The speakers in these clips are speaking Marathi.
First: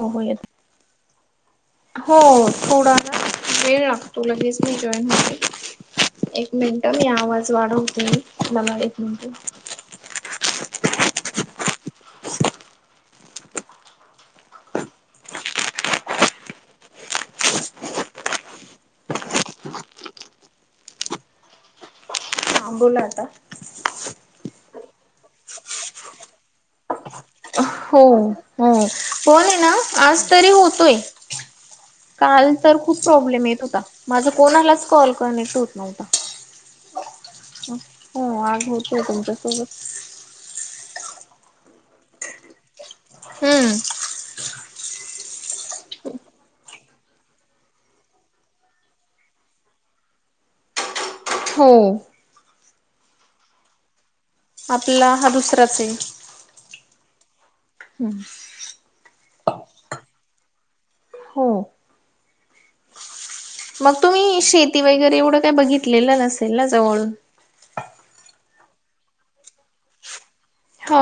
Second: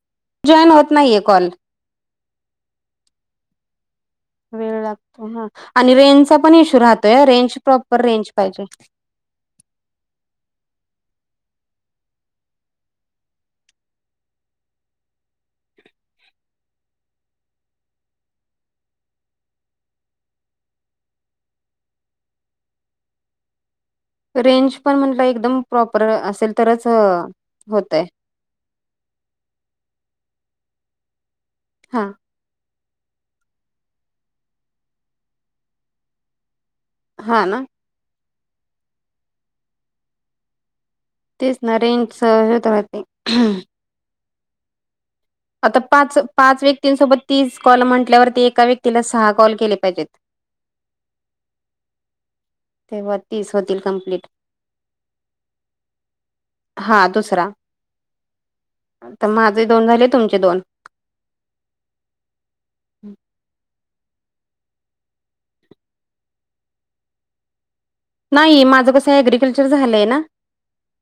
हो होल जॉईन होत नाहीये कॉल हो थोडा वेळ लागतो. तू लगेच मी वेळ जॉईन लागतो हा आणि रेंजचा होते एक पण इश्यू मिनट मी राहतोय आवाज रेंज प्रॉपर वाढवते रेंज पाहिजे मला नंत हां बोला आता रेंज पण म्हटलं एकदम प्रॉपर असेल तरच हो होतय हो बण आहे ना आज तरी होतोय. हा काल तर खूप प्रॉब्लेम येत होता माझा कोणालाच कॉल करनेट होत नव्हता. हा ना हो आग होतय तुमच्यासोबत तेच ना रेंज च हेत राहते हम्म. आता पाच-पाच व्यक्तींसोबत तीस कॉल म्हटल्यावरती एका व्यक्तीला सहा कॉल केले पाहिजेत. हो. तेव्हा तीस होतील कंम्प्लीट आपला हा दुसराचय हा दुसरा हम्म. आता माझे दोन झाले, तुमचे दोन. हो. मग तुम्ही शेती वगैरे एवढं काय बघितलेलं नसेल ना जवळून? नाही माझं कसं एग्रीकल्चर झालंय ना. हा.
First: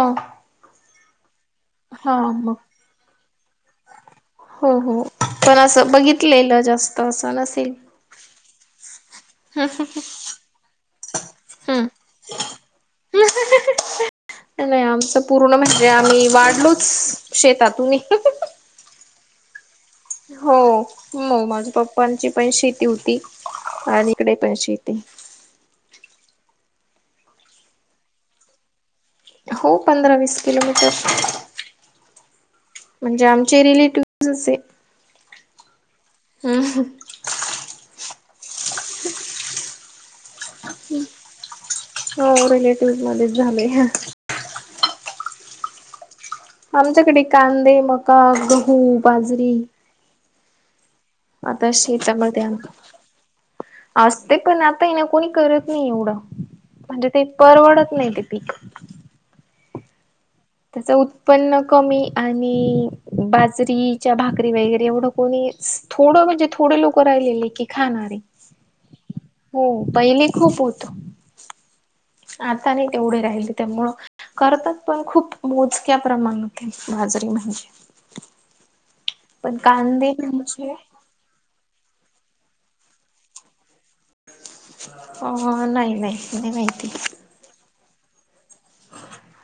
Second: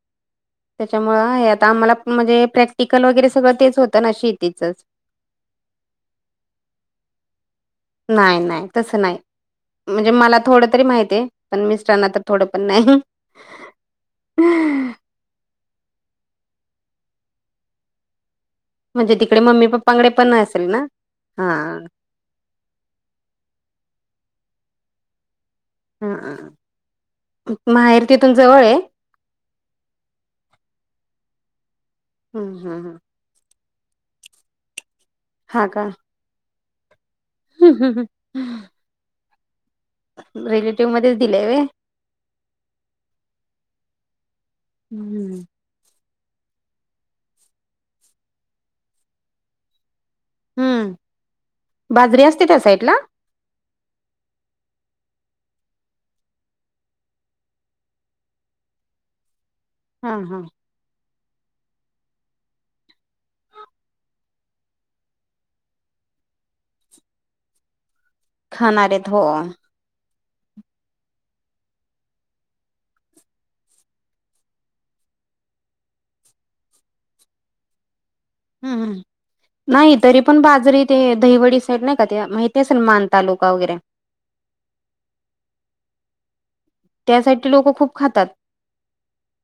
त्याच्यामुळे आहे आता आम्हाला हा म्हणजे मग प्रॅक्टिकल वगैरे सगळं तेच होतं ना शी हो हो, पण असं बघितलेलं जास्त असं नसेल. नाय नाय तसं नाय म्हणजे मला थोडं तरी माहितीये पण हम्म. मिस्टरांना तर थोडं पण नाही नाय नाय आमचं पूर्ण म्हणजे आम्ही वाढलोच शेतातूनये. म्हणजे तिकडे मम्मी पप्पांकडे पण असेल ना? हा. पणची पण शेती होती आणि इकडे पण शेती. माहेर तिथून जवळये. हो पंधरा वीस किलोमीटर. हम्म हा हा. म्हणजे आमचे रिलेटिव्हझच ये. हा का? [unintelligible] [unintelligible] रिलेटिव्ह मध्येच दिलय व्हय? हो रिलेटिव्हजच मध्येच झालय. हम्म. आमच्याकडे कांदे, मका, गहू, बाजरी हम्म. आता बाजरी शेतामध्ये असते त्या साईडला? असते पण आता येना कोणी करत नाही एवढं. म्हणजे ते परवडत नाही ते पीक. हा हा. त्याच उत्पन्न कमी आणि बाजरीच्या भाकरी वगैरे एवढं कोणीच थोडं म्हणजे थोडे लोक राहिलेले की खाणारे, खाणार आहेत हो पहिले खूप होत [unintelligible] आता नाई तेवढे राहिले त्यामुळं करतात पण खूप मोजक्या प्रमाणात बाजरी म्हणजे हम्म हम्म. पण नाही कांदे तरी पण म्हणजे बाजरी ते दहीवडी साईड नाही का? ते माहिती असेल मान तालुका वगैरे. अ नाही नाही नाही माहिती. त्यासाठी लोकं खूप खातात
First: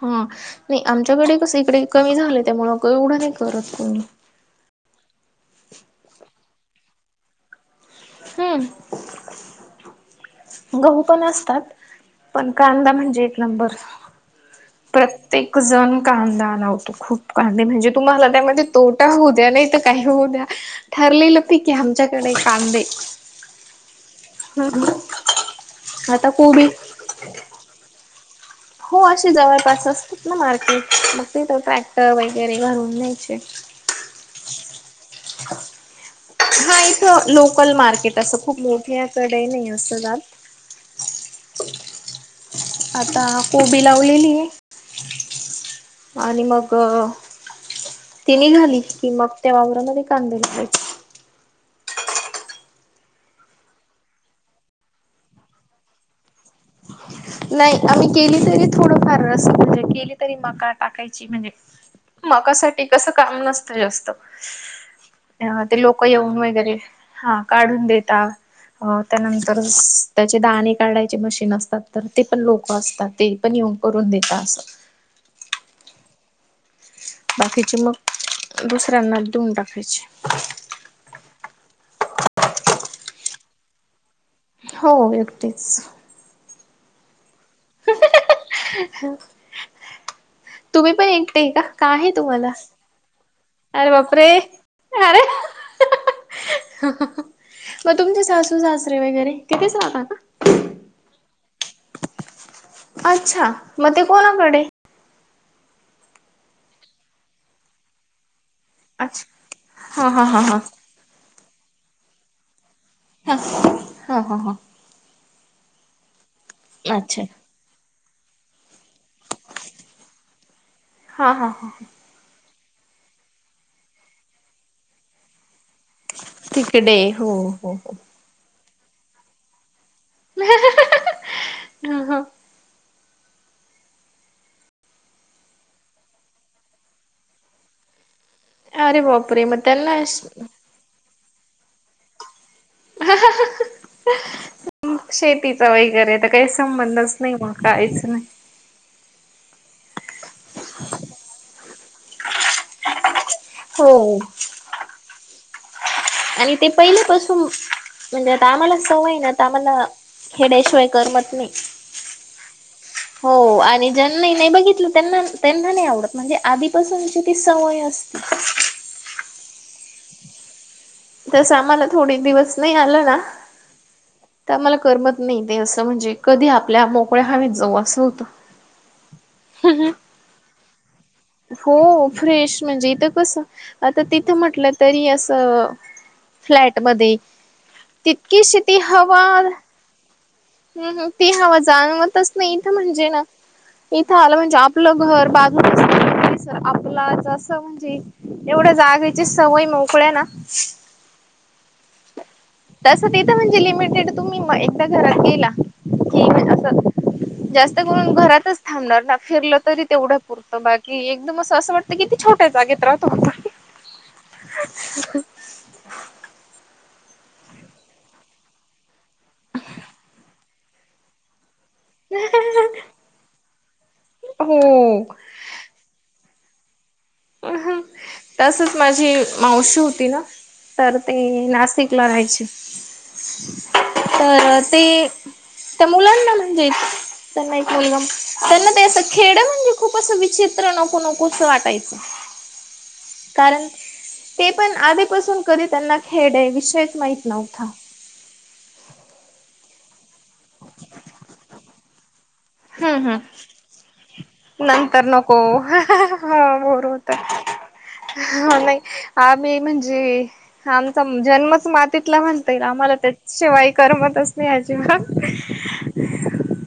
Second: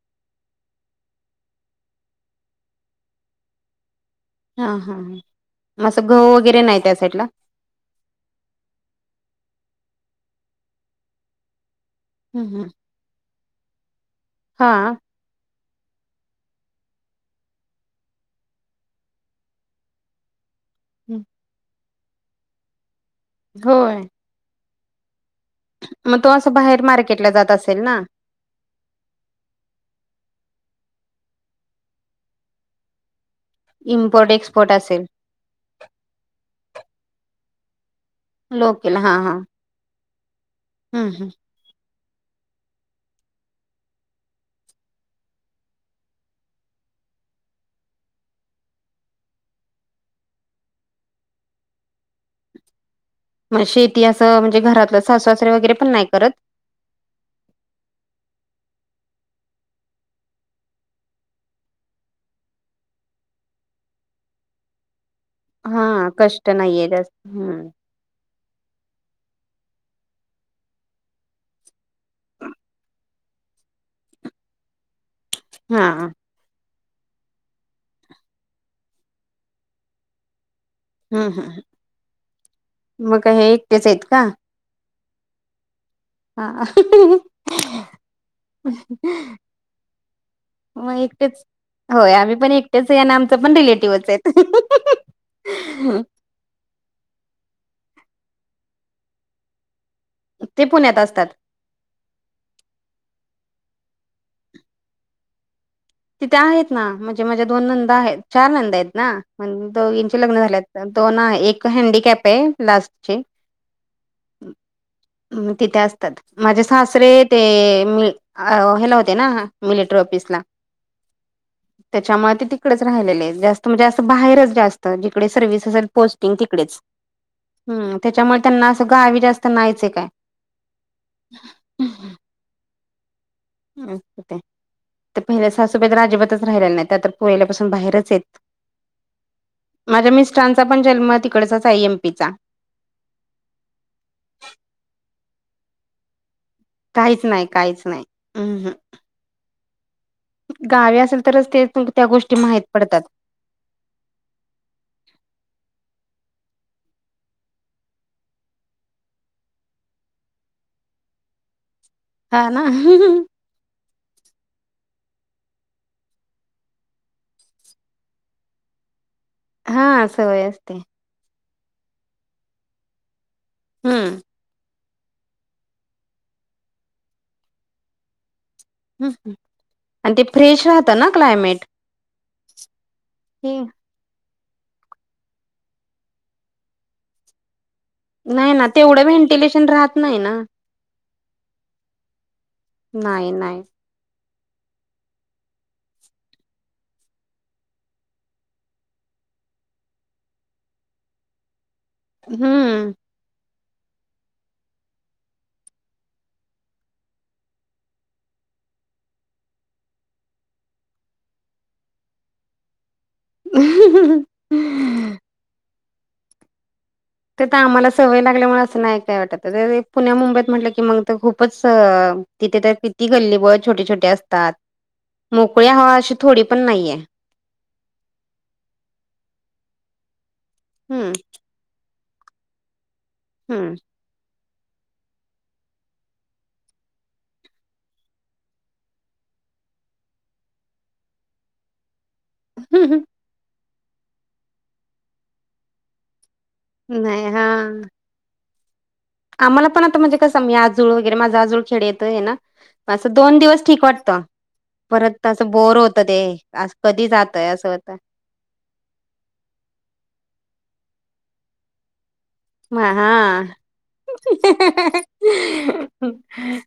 हा नाही आमच्याकडे कस इकडे कमी झालं, त्यामुळं क एवढं नाही करत कोणी. हा हा हा. म असं घऊ वगैरे नाही त्या साईडला? हम्म गहू पण असतात. पण हम्म कांदा म्हणजे एक नंबर. हा. प्रत्येक जन कांदा लावतो. खूप काळ नाही म्हणजे, तुम्हाला त्यांमध्ये तोटा होऊ द्या, नाही तर काही होऊ द्या. ठरलेलं पिके आमच्याकडे कांदे. होय. हम्म. मग तो असं बाहेर मार्केटला जात असेल ना. हो असे जवळपास असतात ना, मार्केट मग तिथं ट्रॅक्टर वगैरे भरून न्यायचे. इम्पोर्ट एक्सपोर्ट असेल. हा इथं लोकल मार्केट असं, खूप लोकल मोठ्याकडे नाही असं जात. हां हां. आता कोबी लावलेली ये. आणि मग ति निघाली कि, मग त्या वावररामध्ये कांदे लावायची. शेती असं म्हणजे, घरातलं सासूसासरे वगैरे पण नाही करत. नाई आम्ही केली तरी थोडं फार असं म्हणजे, केली तरी मका टाकायची म्हणजे मकासाठी कसं, काम नसत जास्त. ते हा लोक येऊन कष्ट वगैरे, नाहीये जास्त हा हम्म काढून देेतात. अ.. त्यानंतर त्याचे दाणे काढायचे मशीन असतात. तर ते पण लोक असतात, ते पण येऊन करून देतात असं. हां. बाकीचे मग, दुसऱ्यांना देऊन टाकायचे. ह.. ह.. मग हे एकटेच आहेत का? हो एकटेच. हां. तुम्ही मग पण एकटेच एकटे का का आहे होय. आम्ही तुम्हाला पण एकटेच या ना आमचं पण अरे रिलेटिव्हच बापरे आहेत. अरे [inaudible] मग तुमचे सासू सासरे वगैरे तिथेच राहता का? ते पुण्यात असतात. अच्छा, मग ते कोणाकडे. तिथे आहेत ना, म्हणजे माझ्या दोन नंदा आहेत. चार नंदा आहेत ना, अच्छा हा दोघीचे हा लग्न हा हा झाल्यात. दोन एक हँडीकॅप आहे लास्ट. हा हा हा हा. तिथे असतात. माझे सासरे अच्छा ते म अ- हेला होते ना, मिलिटरी ऑफिस ला. हा हा हा. त्यांच्यामुळे ते तिकडेच राहिलेले जास्त म्हणजे, असं बाहेरच जास्त जिकडे सर्व्हस असेल. पोस्टिंग तिकडेच, तिकडे हो हो हो. हम.. त्यांच्यामुळे त्यांना अस गावी जास्त नाहीये चं काय. [inaudible] ह. अ.. ते पहिल्या सासूबाई अजिबातच राहिलेल्या नाही त्या तर पहिल्यापासून बाहेरच येत. अरे बापरे! मगं [unintelligible] त्यापण जन्म तिकडचाच आय एमपीचा. शेतीत. वगैरे तर काही संबंधच नाही, मग काहीच नाही. गावी असेल तरच ते, त्या गोष्टी माहीत पडतात. हो. आणि ते पहिल्यापासून म्हणजे, आता आम्हाला सवय ना ते आम्हांला. खेड्याशिवाय करमत नी. हां. ना.. हो आणि ज्यांना नाही बघितलं त्यांना, त्यांना नाही आवडत म्हणजे आधीपासूनची ती सवय असती. हा, सवय असते. तस आम्हांला थोडे दिवस नाही आलं ना. हम्म तर आम्हाला, करमत नाही. ते असं म्हणजे कधी आपल्या मोकळ्या हवेत जाऊ असं होतं. हं. हं. आणि ते फ्रेश राहतं ना क्लायमेट हो फ्रेश म्हणजे इथं कस? ते आता तिथं म्हटलं तरी असं- फ्लॅटमध्ये. नाही तितकीशी ना ती तेवढं हवा- व्हेंटिलेशन राहत नाही ना हं हं. ती हवा जाणवतच नाही. ईथ म्हणजे ना? नाही नाही इथं आलं म्हणजे? आपलं घर, बाजू परिसर आपला जस म्हणजे? एवढ्या जागेची सवय मोकळ्या ना? हम्म. तिथे म्हणजे लिमिटेड. तुम्ही एकदा घरात गेला की असं- [inaudible] जास्त करून घरातच थांबणार ना? फिरलं तरी तेवढया पुरतं. बाकी एकदम असं असं वाट- त किती छोट्या जागेत राहा- [unintelligible] ते आता आम्हाला सवय लागल्यामुळे असं नाही काय वाटत. पुण्या मुंबईत म्हटलं की मग- तर खूपच तिथे तर किती गल्लीबोळ छोटे छोटे असतात. हो मोकळी हवा अशी थोडी पण नाहीये. अ ह. तसच माझी मावशी होती ना? तर हम्म ती नाशिकला राहायची. हम्म. तर ते. त्या मुलांना म्हणजे- त्यांना एक मुलगा. त्यांना ते असं खेड म्हणजे खूप अस विचित्र, नको नकोस वाटायचं. [inaudible] [unintelligible] कारण, ते पण आधीपासून कधी त्यांना खेड हे विषयच नाही माहित हा नव्हता. आम्हाला पण आता म्हणजे कसं? मी आजोळ वगैरे माझ आजूळ खेड्यातए ना? हम्म असं दोन हम् दिवस ठीक वाटतं. नंतर परतं नको तसं बोअर होतं ते. हो आ कधी जातोय असं होत. हो नाही. आम्ही म्हणजे आमचा जन्मच मातीत लहान - तर म आम्हाला हा. त्याचशिवाय करमतच नाही अजिबात. ह ह.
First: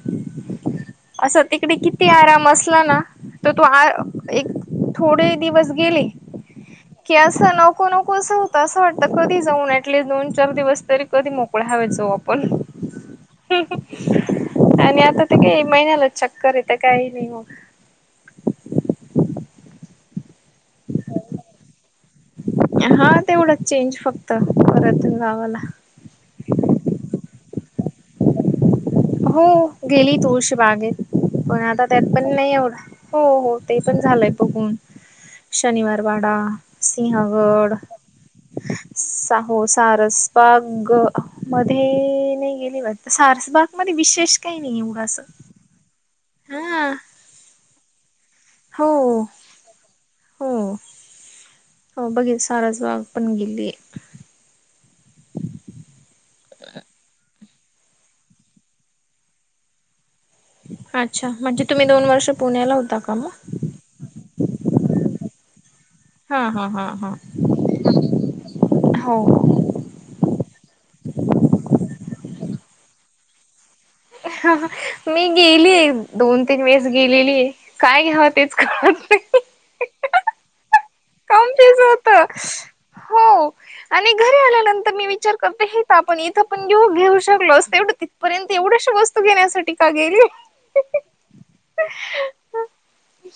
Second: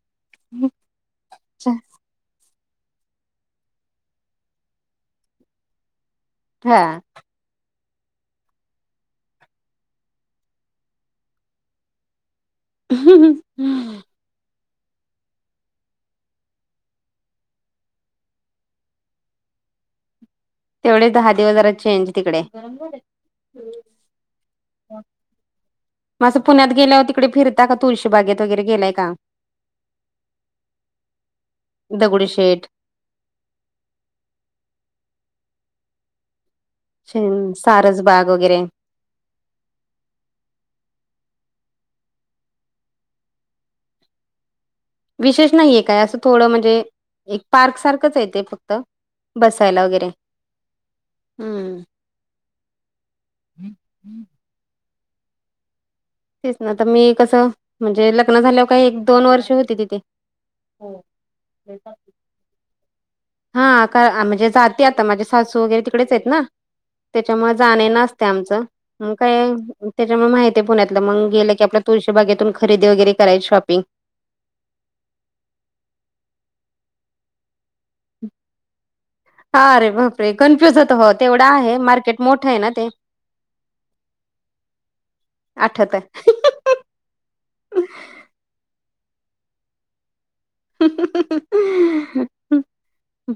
असं तिकडे किती आराम असला ना? तर तो आ. एक थोडे दिवस गेले हा. की असं - नको नकोसं होतं. असं वाटतं कधी जाऊ ऍटलिस्ट दोन चार दिवस तरी कधी मोकळ्या हवेत जाऊ आपण. आणि आता त काय महिन्यालाच चक्करये. तर काही नाही मग. तेवढेच दहा दिवस जरा चेंज. तिकडे. हा. तेवढाच चेंज फक्त. परत गावाला- असं पुण्यात गेल्यावर तिकडे फिरता का? तुळशी बागेत वगैरे गेलाय का? हो. गेली तुळशी बागेत. पण आता त्यात पण नाही दगडूशेठ एवढा. हो हो. ते पण झालंय बघून. शनिवार वाडा- सिंहगड- सारसबाग वगैरे साहो सारसबागमध्ये? नाही गेली वाटत. सारसबागमध्ये विशेष काही नाही एवढं. असं विशेष म्हणजे काय? असं थोडं म्हणजे हा एक पार्क सारखंच आहे. ते फक्त बसायला वगैरे. हम्म. हम्म. हो बघित सारसबाग पण गेलिये. तेच तेच ना तर मी कसं? म्हणजे लग्न झाल्यावर काही एक दोन वर्ष होती तिथे. अच्छा. म्हणजे तुम्ही दोन वर्ष पुण्याला होता का मग? हा. का म्हणजे जाते आता. माझे सासू वगैरे तिकडेच आहेत ना? हा हा हा हा त्याच्यामुळे जाणे नसते आमचं. म हो काय? त्याच्यामुळे माहिती आहे पुण्यातलं मग गेलं की आपल्या तुळशी भागेतून खरेदी वगैरे करायची शॉपिंग मी गेली आहे दोन तीन वेळेस गेलेली आहे. काय घ्याव तेच का? हा रे बापरे कनफ्युजत होत. तेवढं कम आहे ज होत. मार्केट मोठं आहे ना ते हो आणि घरी आल्यानंतर मी विचार करते हेेत आठवत आपण आहे. इथं. आपण जेव घेऊ शकलो अस तेवढं तिथपर्यंत एवढ्याश वस्तू घेण्यासाठी का गेले. [unintelligible]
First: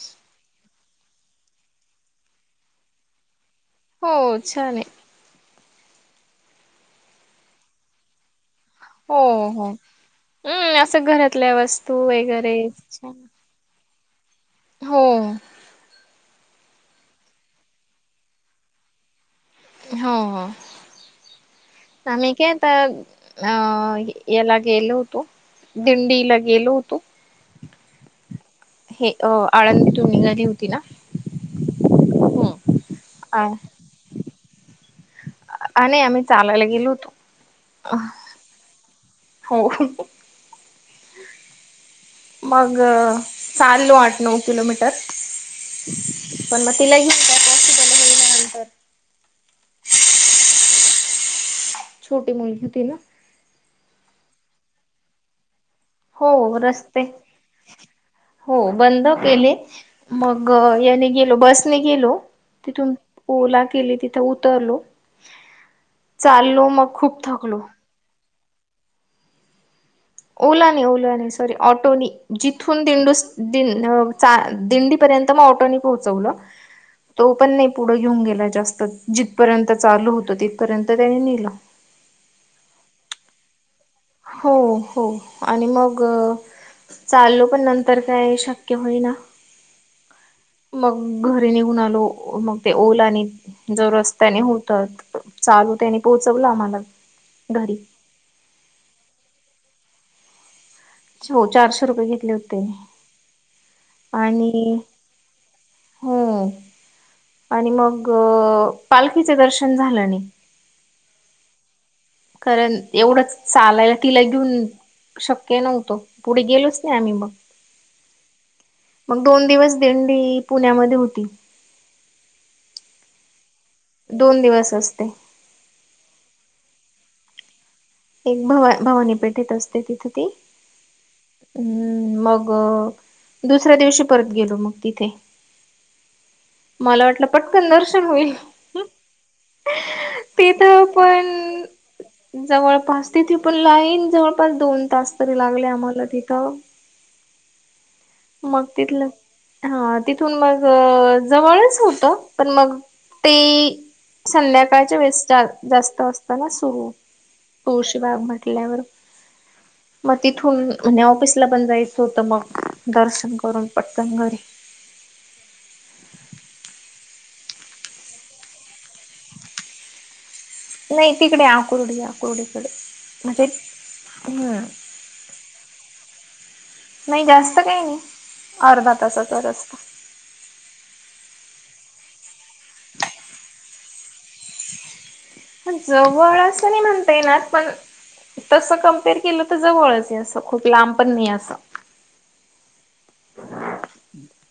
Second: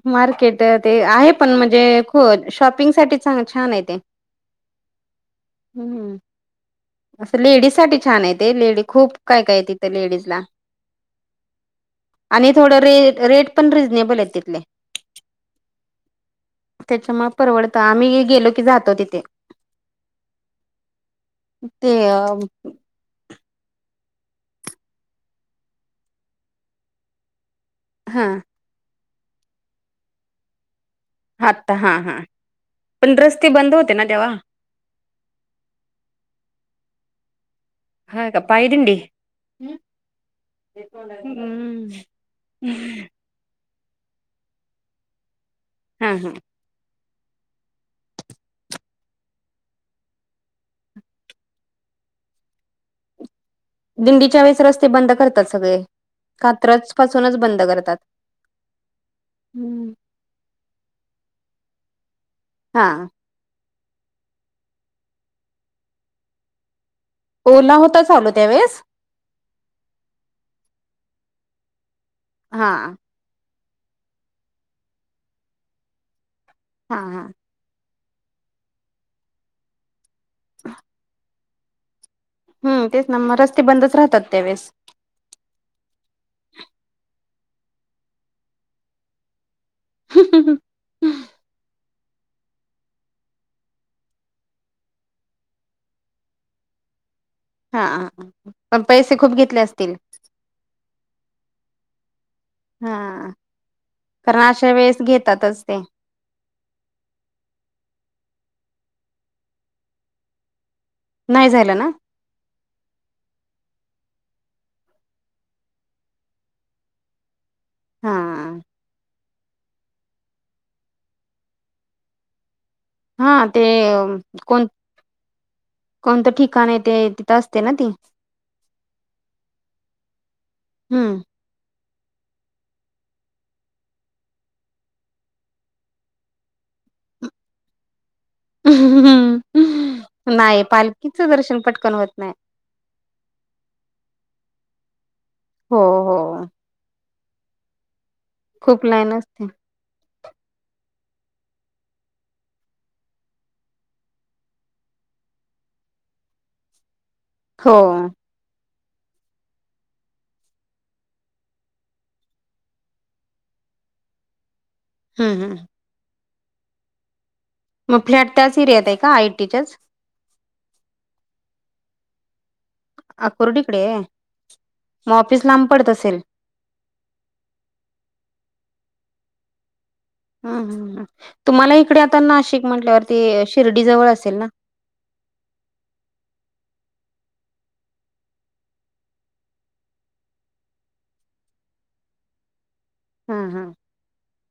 मार्केट ते आहे पण म्हणजे ख शॉपिंग साठी चां छान आहेत. हो छले. हम्म हम. असं लेडीज साठी छान आहे ते लेडीज खूप हो काय काय हो तथ लेडीज ला हम्म असं घरातल्या वस्तू आणि वगैरे थोड रे छान रेट. प रबल तथ. हो त्याच्यामुळे परवडतं आम्ही गेलो की जातो तिथे हो हो ते आम्ही काय आता अ याला गेलो होतो दिंडीला गेलो होतो. हां. हे आळंदीतून निघाली होती ना. हातता हां हां हम्म. पण रस्ते बंद होते ना तेव्हा आणि आम्ही चालायला गेलो होतो. हा कापाय दिंडी हो हम्म. मग चाललो आठ नऊ किलोमीटर हा हा पण म तलाही छोटी मुलगलीतीी ना. दिंडीच्या वेळेस रस्ते बंद करतात सगळे. हो कात्रज रस्ते पासूनच बंद करतात हो बंद केले. मग याने गेलो बसने गेलो हा तिथून ओला केली तिथं उतरलो चाललो मग खूप थकलो ओला होता चालू त्यावेेळेस ओला नाही ओला नाही सॉरी ऑटोनी हा जिथून दिंडूस दिंडी पर्यंत मग ऑटोनी पोहोचवलं हा हा तो पण नाही. पुढं घेऊन गेलाय जास्त जिथपर्यंत चालू होतं तिथपर्यंत त्याने नेलं. हम तेच ना रस्ते बंदच राहत. हो. हो आणि मग चाललो पण नंतर काय शक्य होई ना. मग घरी निघून आलो मग ते ओलानी जर रस्त्याने होत चालू त्यानी पोहोचवलं आम्हाला घरी हा ह पण पैसे खूप घेतले असतील. हो चारशे रुपये घेतले होते. हा कारण अशा आणि वेळेस घेतातच ते हो आणि मग पालखीच दर्शन झालं नाही. नाही झालं ना. कारण एवढंच चालायला तिला घेऊन शक्य नव्हतं पुढे गेलोच नाही आम्ही मग हा. मग दोन दिवस दिंडी पुण्यामध्ये होती. हा ते दोन कोण दिवस असते कोणतं ठिकाण ते तिथं असते ना ती एक भव भवानी पेठेत असते तिथ त हम्म. हम्म मग दुसऱ्या दिवशी परत गेलो मग तिथे मला वाटलं पटकन दर्शन होईल तेथ नाही पण पालखीचं दर्शन पटकन होत नाही जवळपास तिथे पण लाईन जवळपास दोन तास तरी लागले हो आम्हाला हो मग खूप तिथलं लाईन असते हा तिथून मग जवळच होत पण मग ते संध्याकाळच्या वेळेस जा जास्त असतना सुरू हो पुळष भाग म्हटल्यावर मग तिथून म्हणजे ऑफिसला पण जायचं होतं मग दर्शन करून पटकन घरी हम हम मग फ्लॅट त्याच एरियात आहे का आय टीच्याच नाही तिकडे आकुर्डी आकुरडीकडे अकुर्डकडे मग ऑफिस लांब पडत असेल नाही जास्त काही नाही अर्धा तासाचा रस्ता हम ह तुम्हाला इकडे आता नाशिक म्हंटल्यावरती शिर्डी जवळ असेल ना जवळ असं नाही म्हणता येणार पण तसं कमपेअर केलं तर जवळच आहे असं खूप लांब पण नाही असं हम्म हम्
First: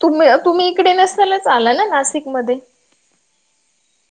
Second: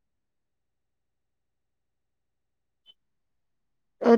तुम् तुम्ही इकडे नसतानाच आला ना नाशिकमध्येध्ये ह